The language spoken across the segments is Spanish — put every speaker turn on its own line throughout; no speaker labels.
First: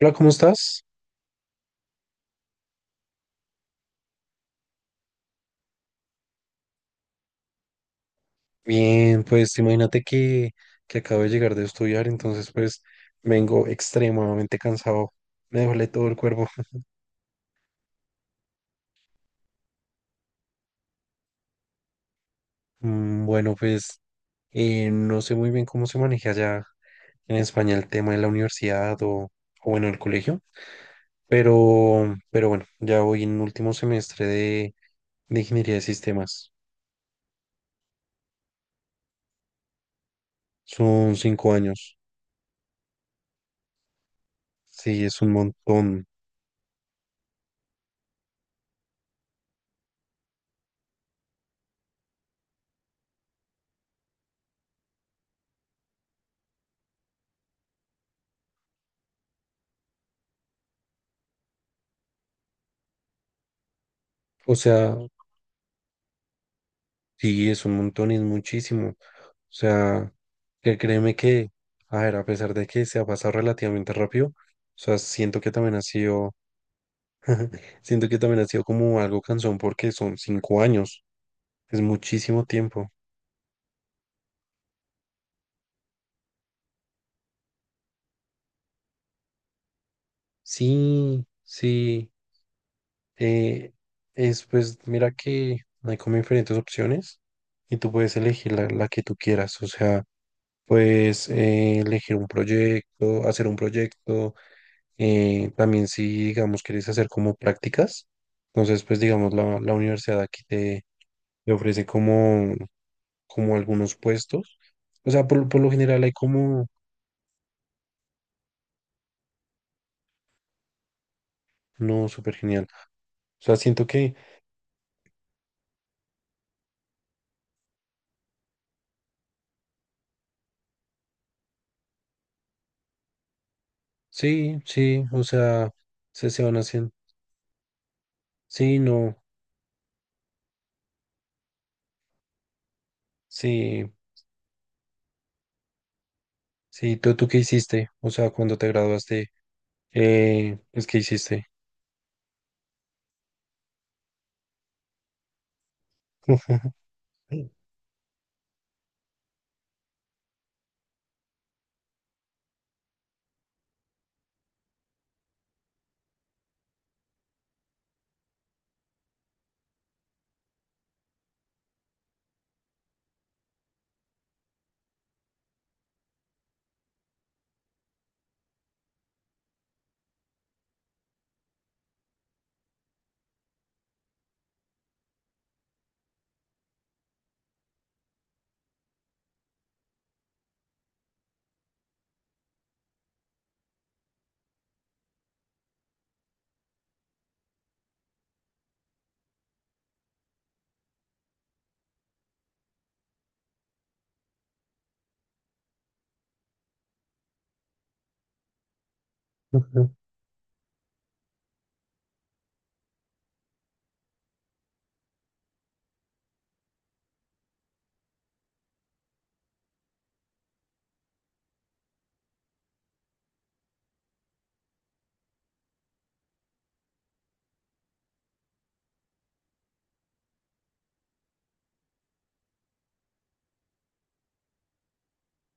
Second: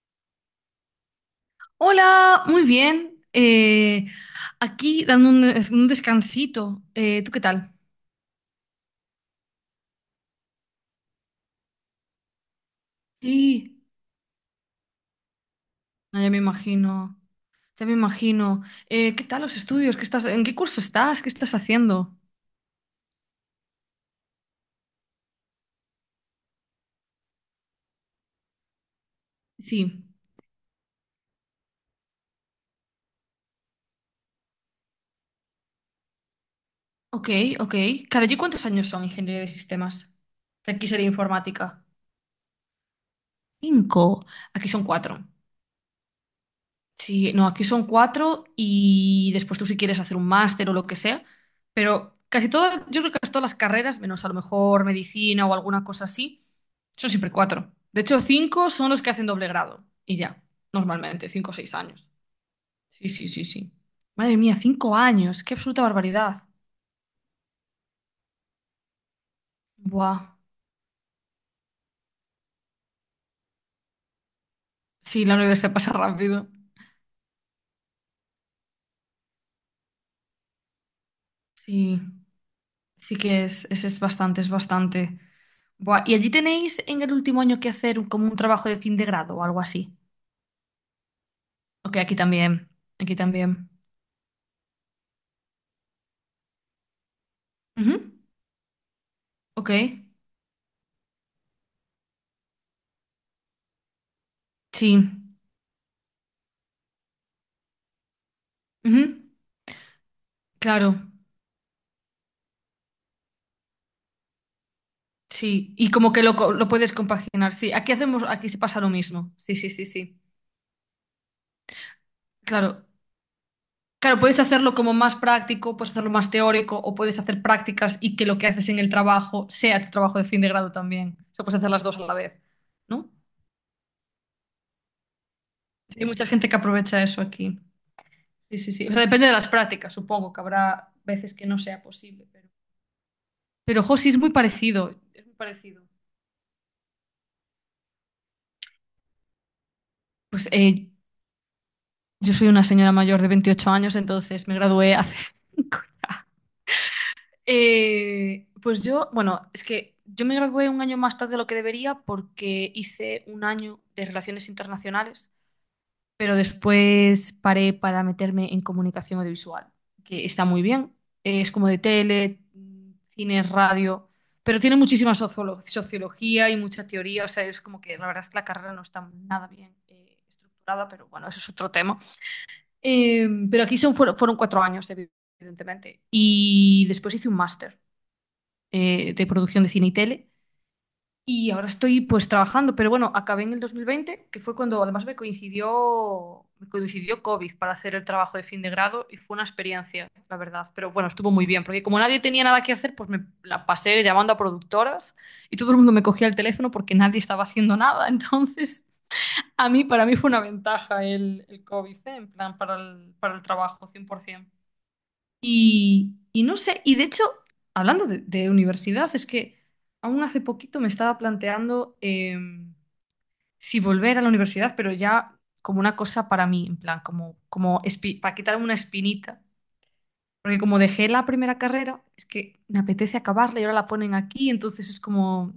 Hola, ¿cómo estás?
Hola, muy bien. Aquí dando un descansito. ¿Tú qué tal?
Bien, pues imagínate que acabo de llegar de estudiar, entonces pues vengo
Sí.
extremadamente cansado, me duele todo el
No, ya me
cuerpo.
imagino, ya me imagino. ¿Qué tal los estudios? ¿Qué estás, en qué curso estás? ¿Qué estás haciendo?
Mm, bueno, pues no sé muy bien cómo se maneja allá en España el tema de la universidad o, bueno, el
Sí.
colegio, pero bueno, ya voy en último semestre de ingeniería de sistemas.
Ok, ok. Claro, ¿y cuántos años son ingeniería de sistemas? Que aquí sería
Son cinco
informática.
años,
Cinco. Aquí son
sí, es
cuatro.
un montón.
Sí, no, aquí son cuatro y después tú si quieres hacer un máster o lo que sea, pero casi todas, yo creo que casi todas las carreras, menos a lo mejor medicina o alguna cosa así, son siempre cuatro. De hecho, cinco son los que hacen doble grado y ya, normalmente, 5 o 6 años. Sí, sí, sí, sí. Madre
O
mía, cinco
sea,
años, qué absoluta barbaridad.
sí, es un montón y es muchísimo. O sea,
Buah,
que créeme que, a ver, a pesar de que se ha pasado relativamente rápido, o sea,
sí, la universidad pasa rápido.
siento que también ha sido como algo cansón porque son 5 años, es
Sí,
muchísimo tiempo.
sí que es bastante, es bastante. Buah, ¿y allí tenéis en el último año que hacer como un trabajo de fin de grado o algo así?
Sí,
Ok,
sí,
aquí también. Aquí también.
eh, es pues, mira que hay como diferentes opciones y tú
Ujú,
puedes elegir la, que tú quieras. O
Ok,
sea, puedes elegir un proyecto, hacer un proyecto.
sí.
También, si digamos quieres hacer como prácticas, entonces pues
Ujú,
digamos la, universidad aquí te,
Claro,
te ofrece como algunos puestos. O sea, por lo
sí. Y
general hay
como que lo,
como,
lo puedes compaginar. Sí, aquí hacemos, aquí se pasa lo mismo. Sí, sí, sí, sí.
no, súper genial.
Claro.
O sea, siento que
Claro, puedes hacerlo como más práctico, puedes hacerlo más teórico, o puedes hacer prácticas y que lo que haces en el trabajo sea tu trabajo de fin de grado también. O sea, puedes hacer las dos a la vez, ¿no?
sí, sí, o sea,
Sí, hay mucha
se,
gente
van
que
haciendo,
aprovecha eso aquí. Sí, sí,
sí,
sí. O sea,
no,
depende de las prácticas, supongo que habrá veces que no sea posible, pero. Pero,
sí,
jo, sí, es muy parecido. Es muy parecido.
sí. ¿tú qué hiciste? O sea, cuando te graduaste,
Pues
pues, ¿qué hiciste?
yo soy una señora mayor de 28 años, entonces me gradué hace cinco ya. Pues yo, bueno, es que yo me gradué un año más tarde de lo que debería porque hice un año de relaciones internacionales, pero después paré para meterme en comunicación audiovisual, que está muy bien. Es como de tele, cine, radio, pero tiene muchísima sociología y mucha teoría, o sea, es como que la verdad es que la carrera no está nada bien estructurada, pero bueno, eso es otro tema. Pero aquí son, fueron 4 años, evidentemente. Y después hice un máster de producción de cine y tele. Y ahora estoy pues trabajando, pero bueno, acabé en el 2020, que fue cuando además me coincidió COVID para hacer el trabajo de fin de grado y fue una experiencia, la verdad. Pero bueno, estuvo muy bien, porque como nadie tenía nada que hacer, pues me la pasé llamando a productoras y todo el mundo me cogía el teléfono porque nadie estaba haciendo nada. Entonces, a mí, para mí fue una ventaja el COVID, ¿eh? En plan, para el trabajo, 100%. Y no sé, y de hecho, hablando de universidad, es que aún hace poquito me estaba planteando si volver a la universidad, pero ya como una cosa para mí, en plan, como para quitarme una espinita. Porque como dejé la primera carrera, es que me apetece acabarla y ahora la ponen aquí, entonces es como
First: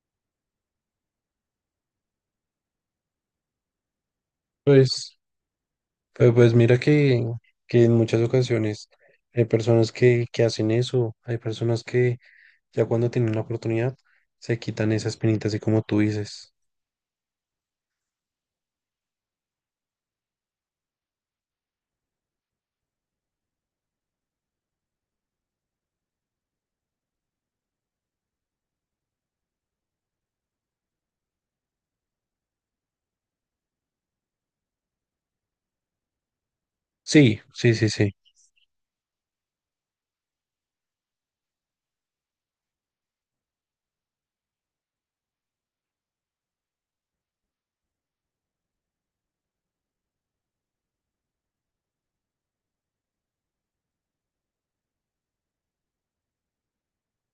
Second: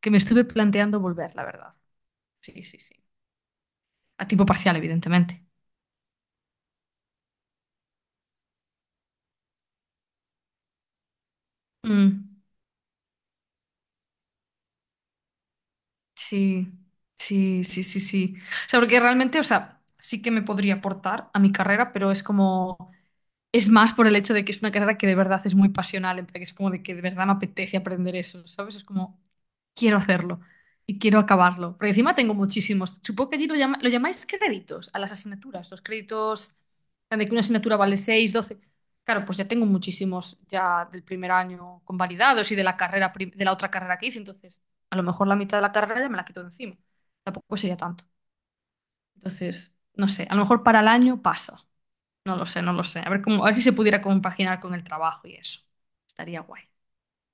que me estuve planteando volver, la verdad. Sí, sí, sí. A tiempo parcial,
Pues...
evidentemente.
Pero pues mira que, en muchas ocasiones hay personas que hacen eso, hay personas que
Mm.
ya cuando tienen la oportunidad se quitan esas penitas así como tú dices.
Sí, sí, sí, sí, sí. O sea, porque realmente, o sea, sí que me podría aportar a mi carrera, pero es como, es más por el hecho de que es una carrera que de verdad es muy pasional, en plan, que es como de que de verdad me apetece aprender eso, ¿sabes? Es como, quiero hacerlo y quiero acabarlo. Porque encima tengo muchísimos. Supongo que allí lo, lo llamáis créditos a las asignaturas. Los créditos en de que
Sí,
una
sí,
asignatura
sí,
vale
sí.
6, 12. Claro, pues ya tengo muchísimos ya del primer año convalidados y de la carrera de la otra carrera que hice. Entonces, a lo mejor la mitad de la carrera ya me la quito de encima. Tampoco sería tanto. Entonces, no sé, a lo mejor para el año pasa. No lo sé, no lo sé. A ver cómo, a ver si se pudiera compaginar con el trabajo y eso. Estaría guay,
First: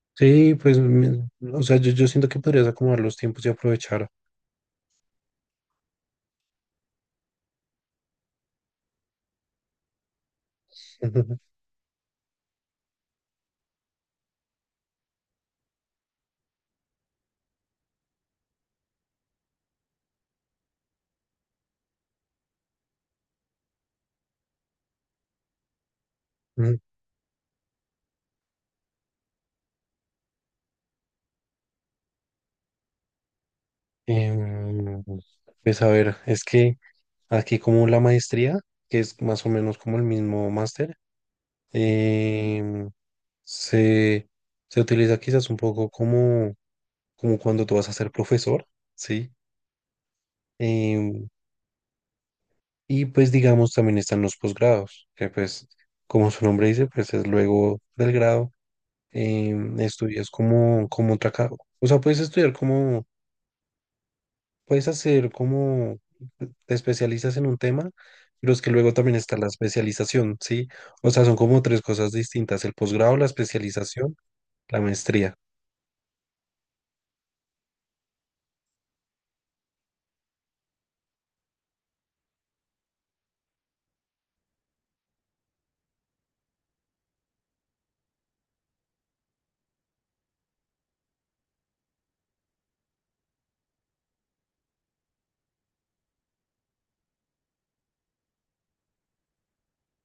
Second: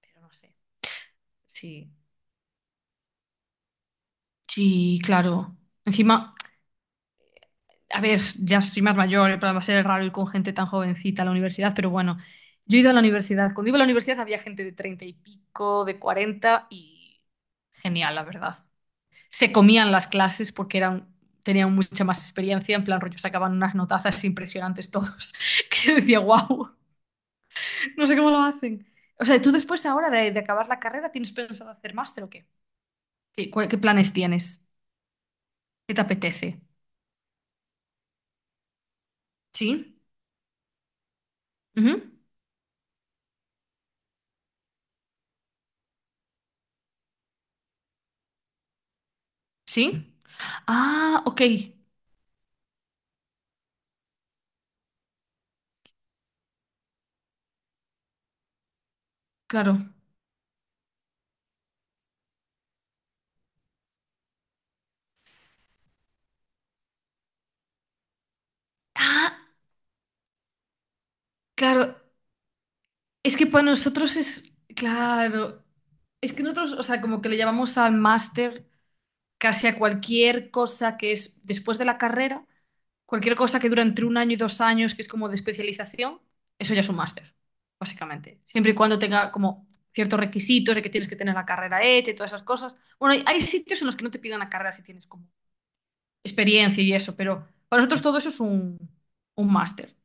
pero no
Sí,
sé.
pues, o sea,
Sí.
yo siento que podrías acomodar los tiempos y aprovechar.
Sí, claro. Encima. A ver, ya soy más mayor, en plan, va a ser raro ir con gente tan jovencita a la universidad, pero bueno, yo he ido a la universidad. Cuando iba a la universidad había gente de 30 y pico, de 40, y genial, la verdad. Se comían las clases porque eran, tenían mucha más experiencia, en plan rollo sacaban unas notazas impresionantes todos, que yo decía, wow,
Mm,
no sé cómo lo hacen. O sea, ¿tú después ahora de acabar la carrera tienes pensado hacer máster o qué? ¿Qué, qué planes tienes?
Em, pues a
¿Qué te
ver, es
apetece?
que aquí como la maestría, que es más o menos como
¿Sí?
el mismo máster,
¿Ujú?
em, se, se utiliza quizás un poco como cuando tú vas a ser profesor, ¿sí?
¿Sí? Ah,
Em,
ok.
y pues digamos también están los posgrados, que pues como su nombre dice, pues es luego del grado,
Claro.
estudias como otra o sea, puedes estudiar como, puedes hacer como, te especializas en un tema, pero es que luego también
Ah,
está la especialización, ¿sí? O sea, son como tres
claro.
cosas distintas: el posgrado, la
Es que para
especialización,
nosotros es,
la maestría.
claro, es que nosotros, o sea, como que le llamamos al máster casi a cualquier cosa que es después de la carrera, cualquier cosa que dura entre un año y 2 años, que es como de especialización, eso ya es un máster, básicamente. Siempre y cuando tenga como ciertos requisitos de que tienes que tener la carrera hecha y todas esas cosas. Bueno, hay sitios en los que no te pidan la carrera si tienes como experiencia y eso, pero para nosotros todo eso es un máster.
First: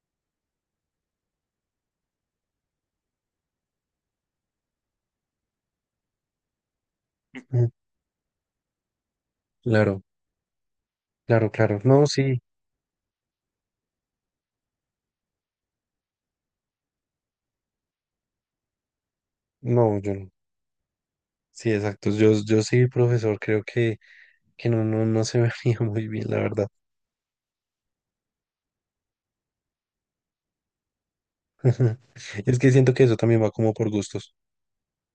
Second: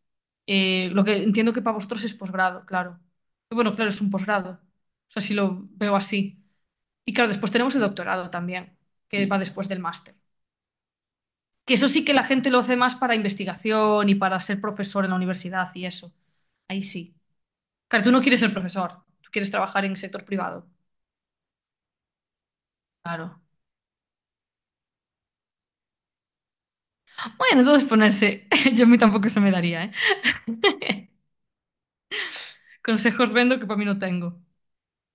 Lo que entiendo que para vosotros es posgrado, claro. Y bueno, claro, es un posgrado. O sea, si lo veo así. Y claro, después
Ujú,
tenemos el doctorado también, que va después del
claro,
máster.
claro,
Que
claro.
eso sí
No,
que la
sí,
gente lo hace más para investigación y para ser profesor en la universidad y eso. Ahí sí. Claro, tú no quieres ser profesor, tú quieres trabajar en el
no, yo
sector
no.
privado.
Sí, exacto. yo, sí, profesor,
Claro.
creo que, no se me veía muy bien, la verdad.
Bueno, entonces ponerse. Yo a mí tampoco se me daría, ¿eh?
Es que siento que eso
Consejos
también va
vendo que
como
para mí
por
no
gustos.
tengo.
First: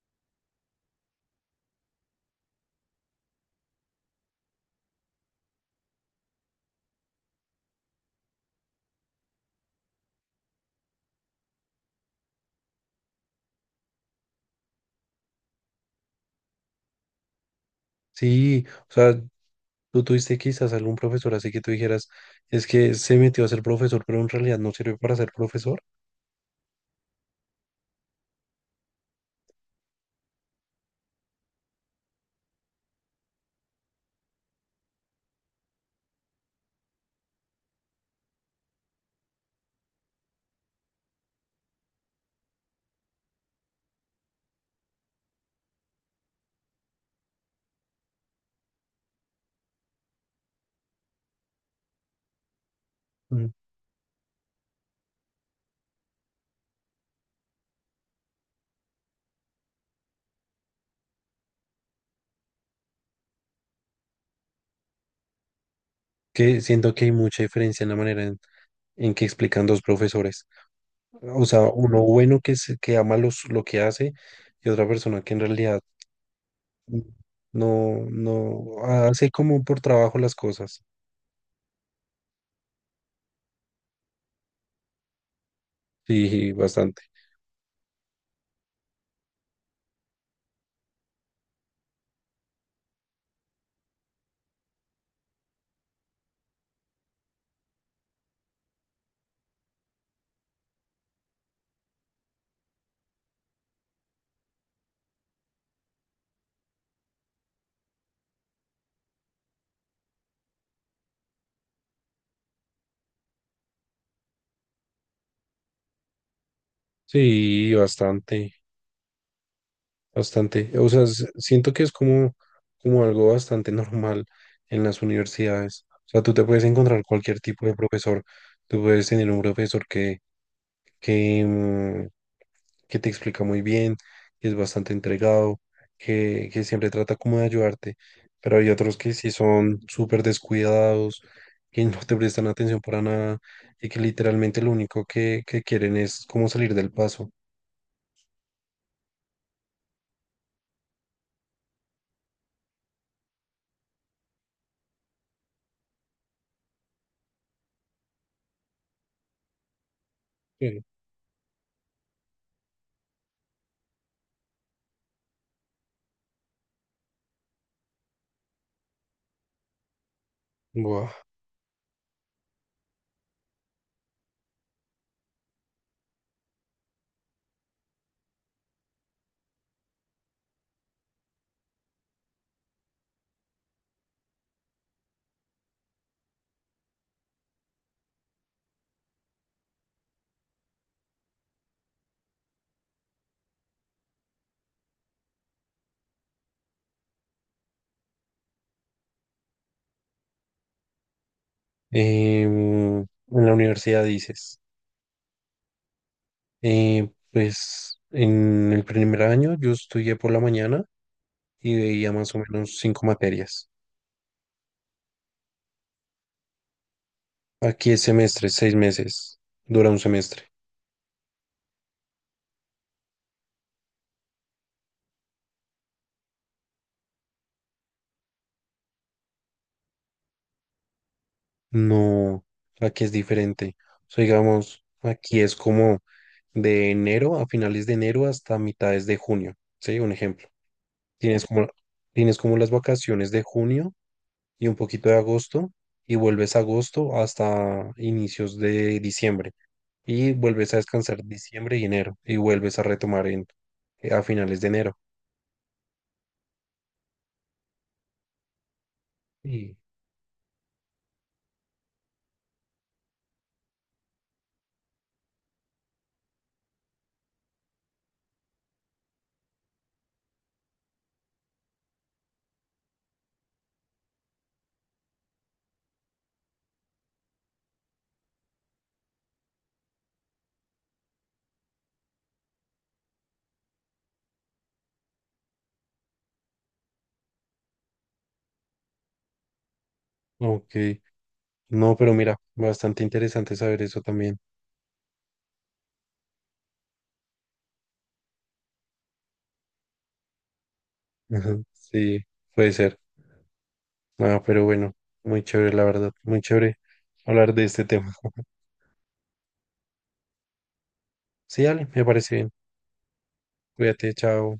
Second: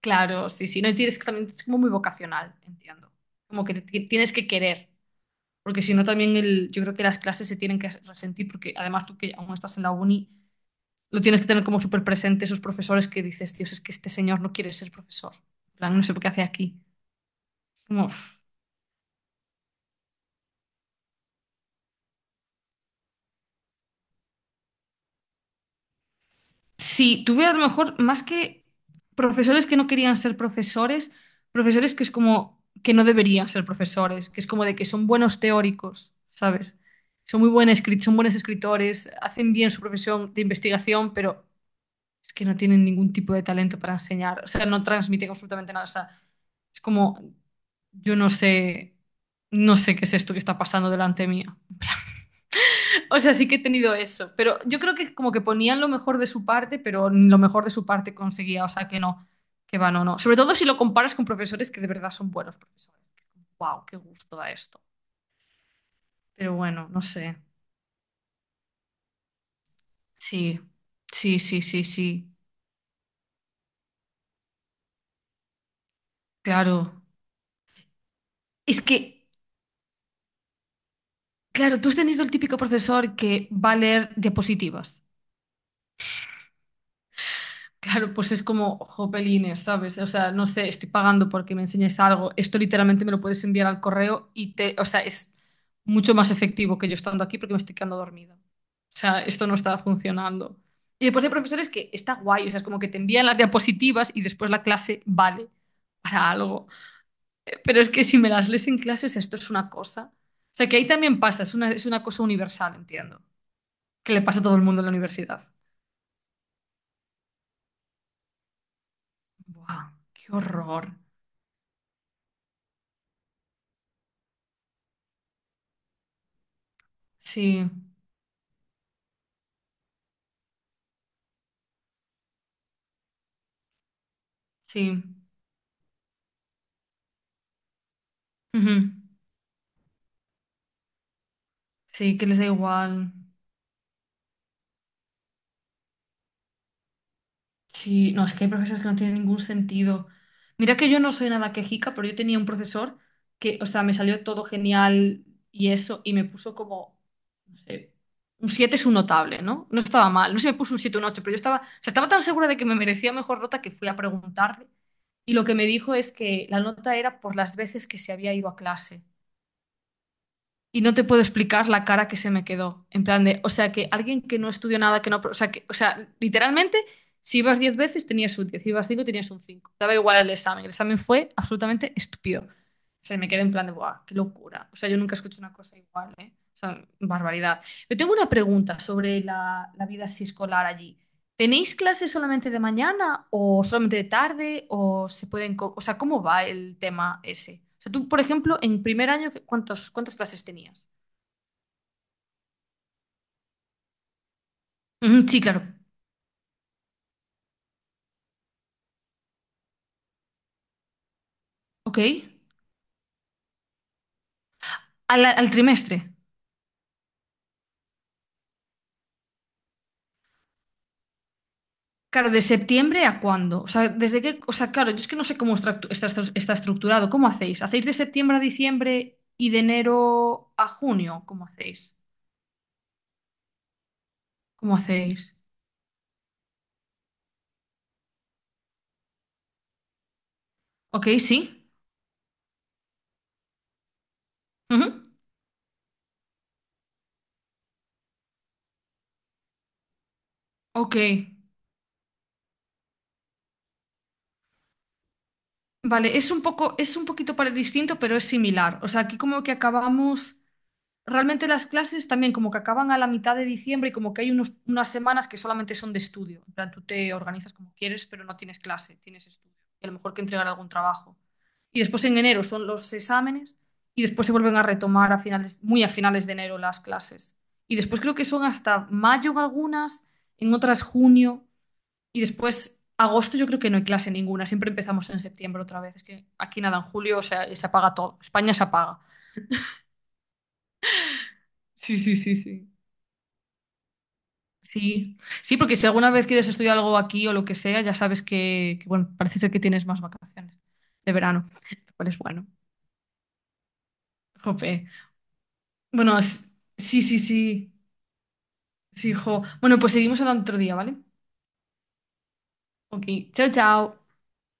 Claro, sí, sí. No, y tienes que también es como muy vocacional, entiendo. Como que tienes que querer. Porque si no también el, yo creo que las clases se tienen que resentir, porque además tú que aún estás en la uni, lo tienes que tener como súper presente esos profesores que dices, Dios, es que este señor no quiere ser profesor. En plan, no sé por qué hace aquí. Como, uff.
Sí, o sea, tú tuviste quizás algún profesor así que tú dijeras, es que se metió a ser profesor, pero en realidad no sirve para ser profesor.
Sí, tuve a lo mejor más que profesores que no querían ser profesores, profesores que es como que no deberían ser profesores, que es como de que son buenos teóricos, ¿sabes? Son muy buenos, son buenos escritores, hacen bien su profesión de investigación, pero es que no tienen ningún tipo de talento para enseñar. O sea, no transmiten absolutamente nada. O sea, es como, yo no sé, no sé qué es esto que está pasando delante mía. O sea,
Mm.
sí que he tenido eso, pero yo creo que como que ponían lo mejor de su parte, pero ni lo mejor de su parte conseguía. O sea, que no, que va, no, no. Sobre todo si lo comparas con profesores que de verdad son buenos profesores. ¡Wow! ¡Qué gusto da esto! Pero
Que
bueno,
siento
no
que hay
sé.
mucha diferencia en la manera en, que explican dos profesores.
Sí, sí,
O sea,
sí, sí,
uno
sí.
bueno que, que ama lo que hace, y otra persona que en realidad
Claro.
mm, no,
Es
no
que
hace como por trabajo las cosas.
claro, tú has tenido el típico profesor que va a leer diapositivas.
Sí, bastante.
Claro, pues es como jopelines, ¿sabes? O sea, no sé, estoy pagando porque me enseñes algo. Esto literalmente me lo puedes enviar al correo y te, o sea, es mucho más efectivo que yo estando aquí porque me estoy quedando dormida. O sea, esto no está funcionando. Y después hay profesores que está guay, o sea, es como que te envían las diapositivas y después la clase vale para algo. Pero es que si me las lees en clases, esto es una cosa. O sea, que ahí también pasa, es una cosa universal, entiendo. Que le pasa a todo el mundo en la universidad.
Sí, bastante,
¡Buah! ¡Qué
bastante. O
horror!
sea, siento que es como algo bastante normal en las universidades. O sea, tú te puedes encontrar cualquier tipo
Sí,
de profesor. Tú puedes tener un profesor que, que, mm, que te explica muy bien, que es bastante
sí.
entregado, que, siempre trata como de ayudarte. Pero hay
Ujú.
otros que sí son súper descuidados, que no
Sí,
te
que les
prestan
da
atención
igual.
para nada y que literalmente lo único que quieren es como salir del paso.
Sí, no, es que hay profesores que no tienen ningún sentido. Mira que yo no soy nada quejica, pero yo tenía un profesor que, o sea, me salió todo genial y eso, y me puso como, no sé, un 7 es un notable, ¿no? No estaba mal. No sé si me puso un siete o un 8, pero yo estaba, o sea, estaba tan segura de que me merecía mejor nota que fui a preguntarle. Y lo que me dijo es que la nota era por las veces que se había ido a clase. Y no te
Buah.
puedo explicar la cara que se me quedó. En plan de, o sea, que alguien que no estudió nada, que no, o sea, que, o sea, literalmente, si ibas 10 veces tenías un 10, si ibas 5 tenías un 5. Daba igual el examen. El examen fue absolutamente estúpido. O sea, me quedé en plan de, ¡buah, qué locura! O sea, yo nunca escucho una cosa igual, ¿eh? O sea, barbaridad. Yo tengo una pregunta sobre la vida así escolar allí. ¿Tenéis clases solamente de mañana o solamente de tarde o se pueden, o sea, cómo va el tema ese? O sea, tú, por ejemplo, en primer año, ¿cuántas clases tenías?
En la universidad dices,
Ujú, sí, claro.
pues en el primer año yo estudié por la mañana y
Ok.
veía más o menos cinco materias.
Al, al trimestre.
Aquí es semestre, 6 meses, dura un semestre.
Claro, ¿de septiembre a cuándo? O sea, desde qué, o sea, claro, yo es que no sé cómo está estructurado. ¿Cómo hacéis? ¿Hacéis de septiembre a diciembre y de enero a junio? ¿Cómo hacéis?
No, aquí es diferente. O sea,
¿Cómo
digamos,
hacéis?
aquí es como de enero, a finales de enero, hasta mitades de junio. Sí, un ejemplo.
Ok,
Tienes
sí.
como, tienes como las vacaciones de junio y un
Ujú.
poquito de agosto, y vuelves a agosto hasta inicios de diciembre, y vuelves a
Ok.
descansar diciembre y enero, y vuelves a retomar a finales de enero.
Vale, es un poco, es un poquito distinto, pero es similar. O sea, aquí como que
Sí.
acabamos, realmente las clases también como que acaban a la mitad de diciembre y como que hay unas semanas que solamente son de estudio. En plan, tú te organizas como quieres, pero no tienes clase, tienes estudio. Y a lo mejor que entregar algún trabajo. Y después en enero son los exámenes y después se vuelven a retomar a finales, muy a finales de enero las clases. Y después creo que son hasta mayo en algunas, en otras junio. Y después, agosto yo creo que no hay clase ninguna, siempre empezamos en septiembre otra vez. Es que aquí nada, en julio, o sea, se apaga todo. España se apaga.
Ok, no,
Sí,
pero
sí, sí,
mira,
sí.
bastante interesante saber eso también.
Sí, sí, porque si alguna vez quieres estudiar algo aquí o lo que sea, ya sabes que, bueno, parece ser que tienes más vacaciones de verano,
Ajá,
lo cual
sí,
es bueno.
puede ser. Ah, pero
Jope.
bueno, muy chévere, la verdad,
Bueno,
muy chévere
sí, sí,
hablar de
sí,
este tema.
sí, jo. Bueno, pues seguimos hablando otro día, ¿vale?
Sí, dale, me parece bien.
Ok, chao, chao.
Cuídate, chao.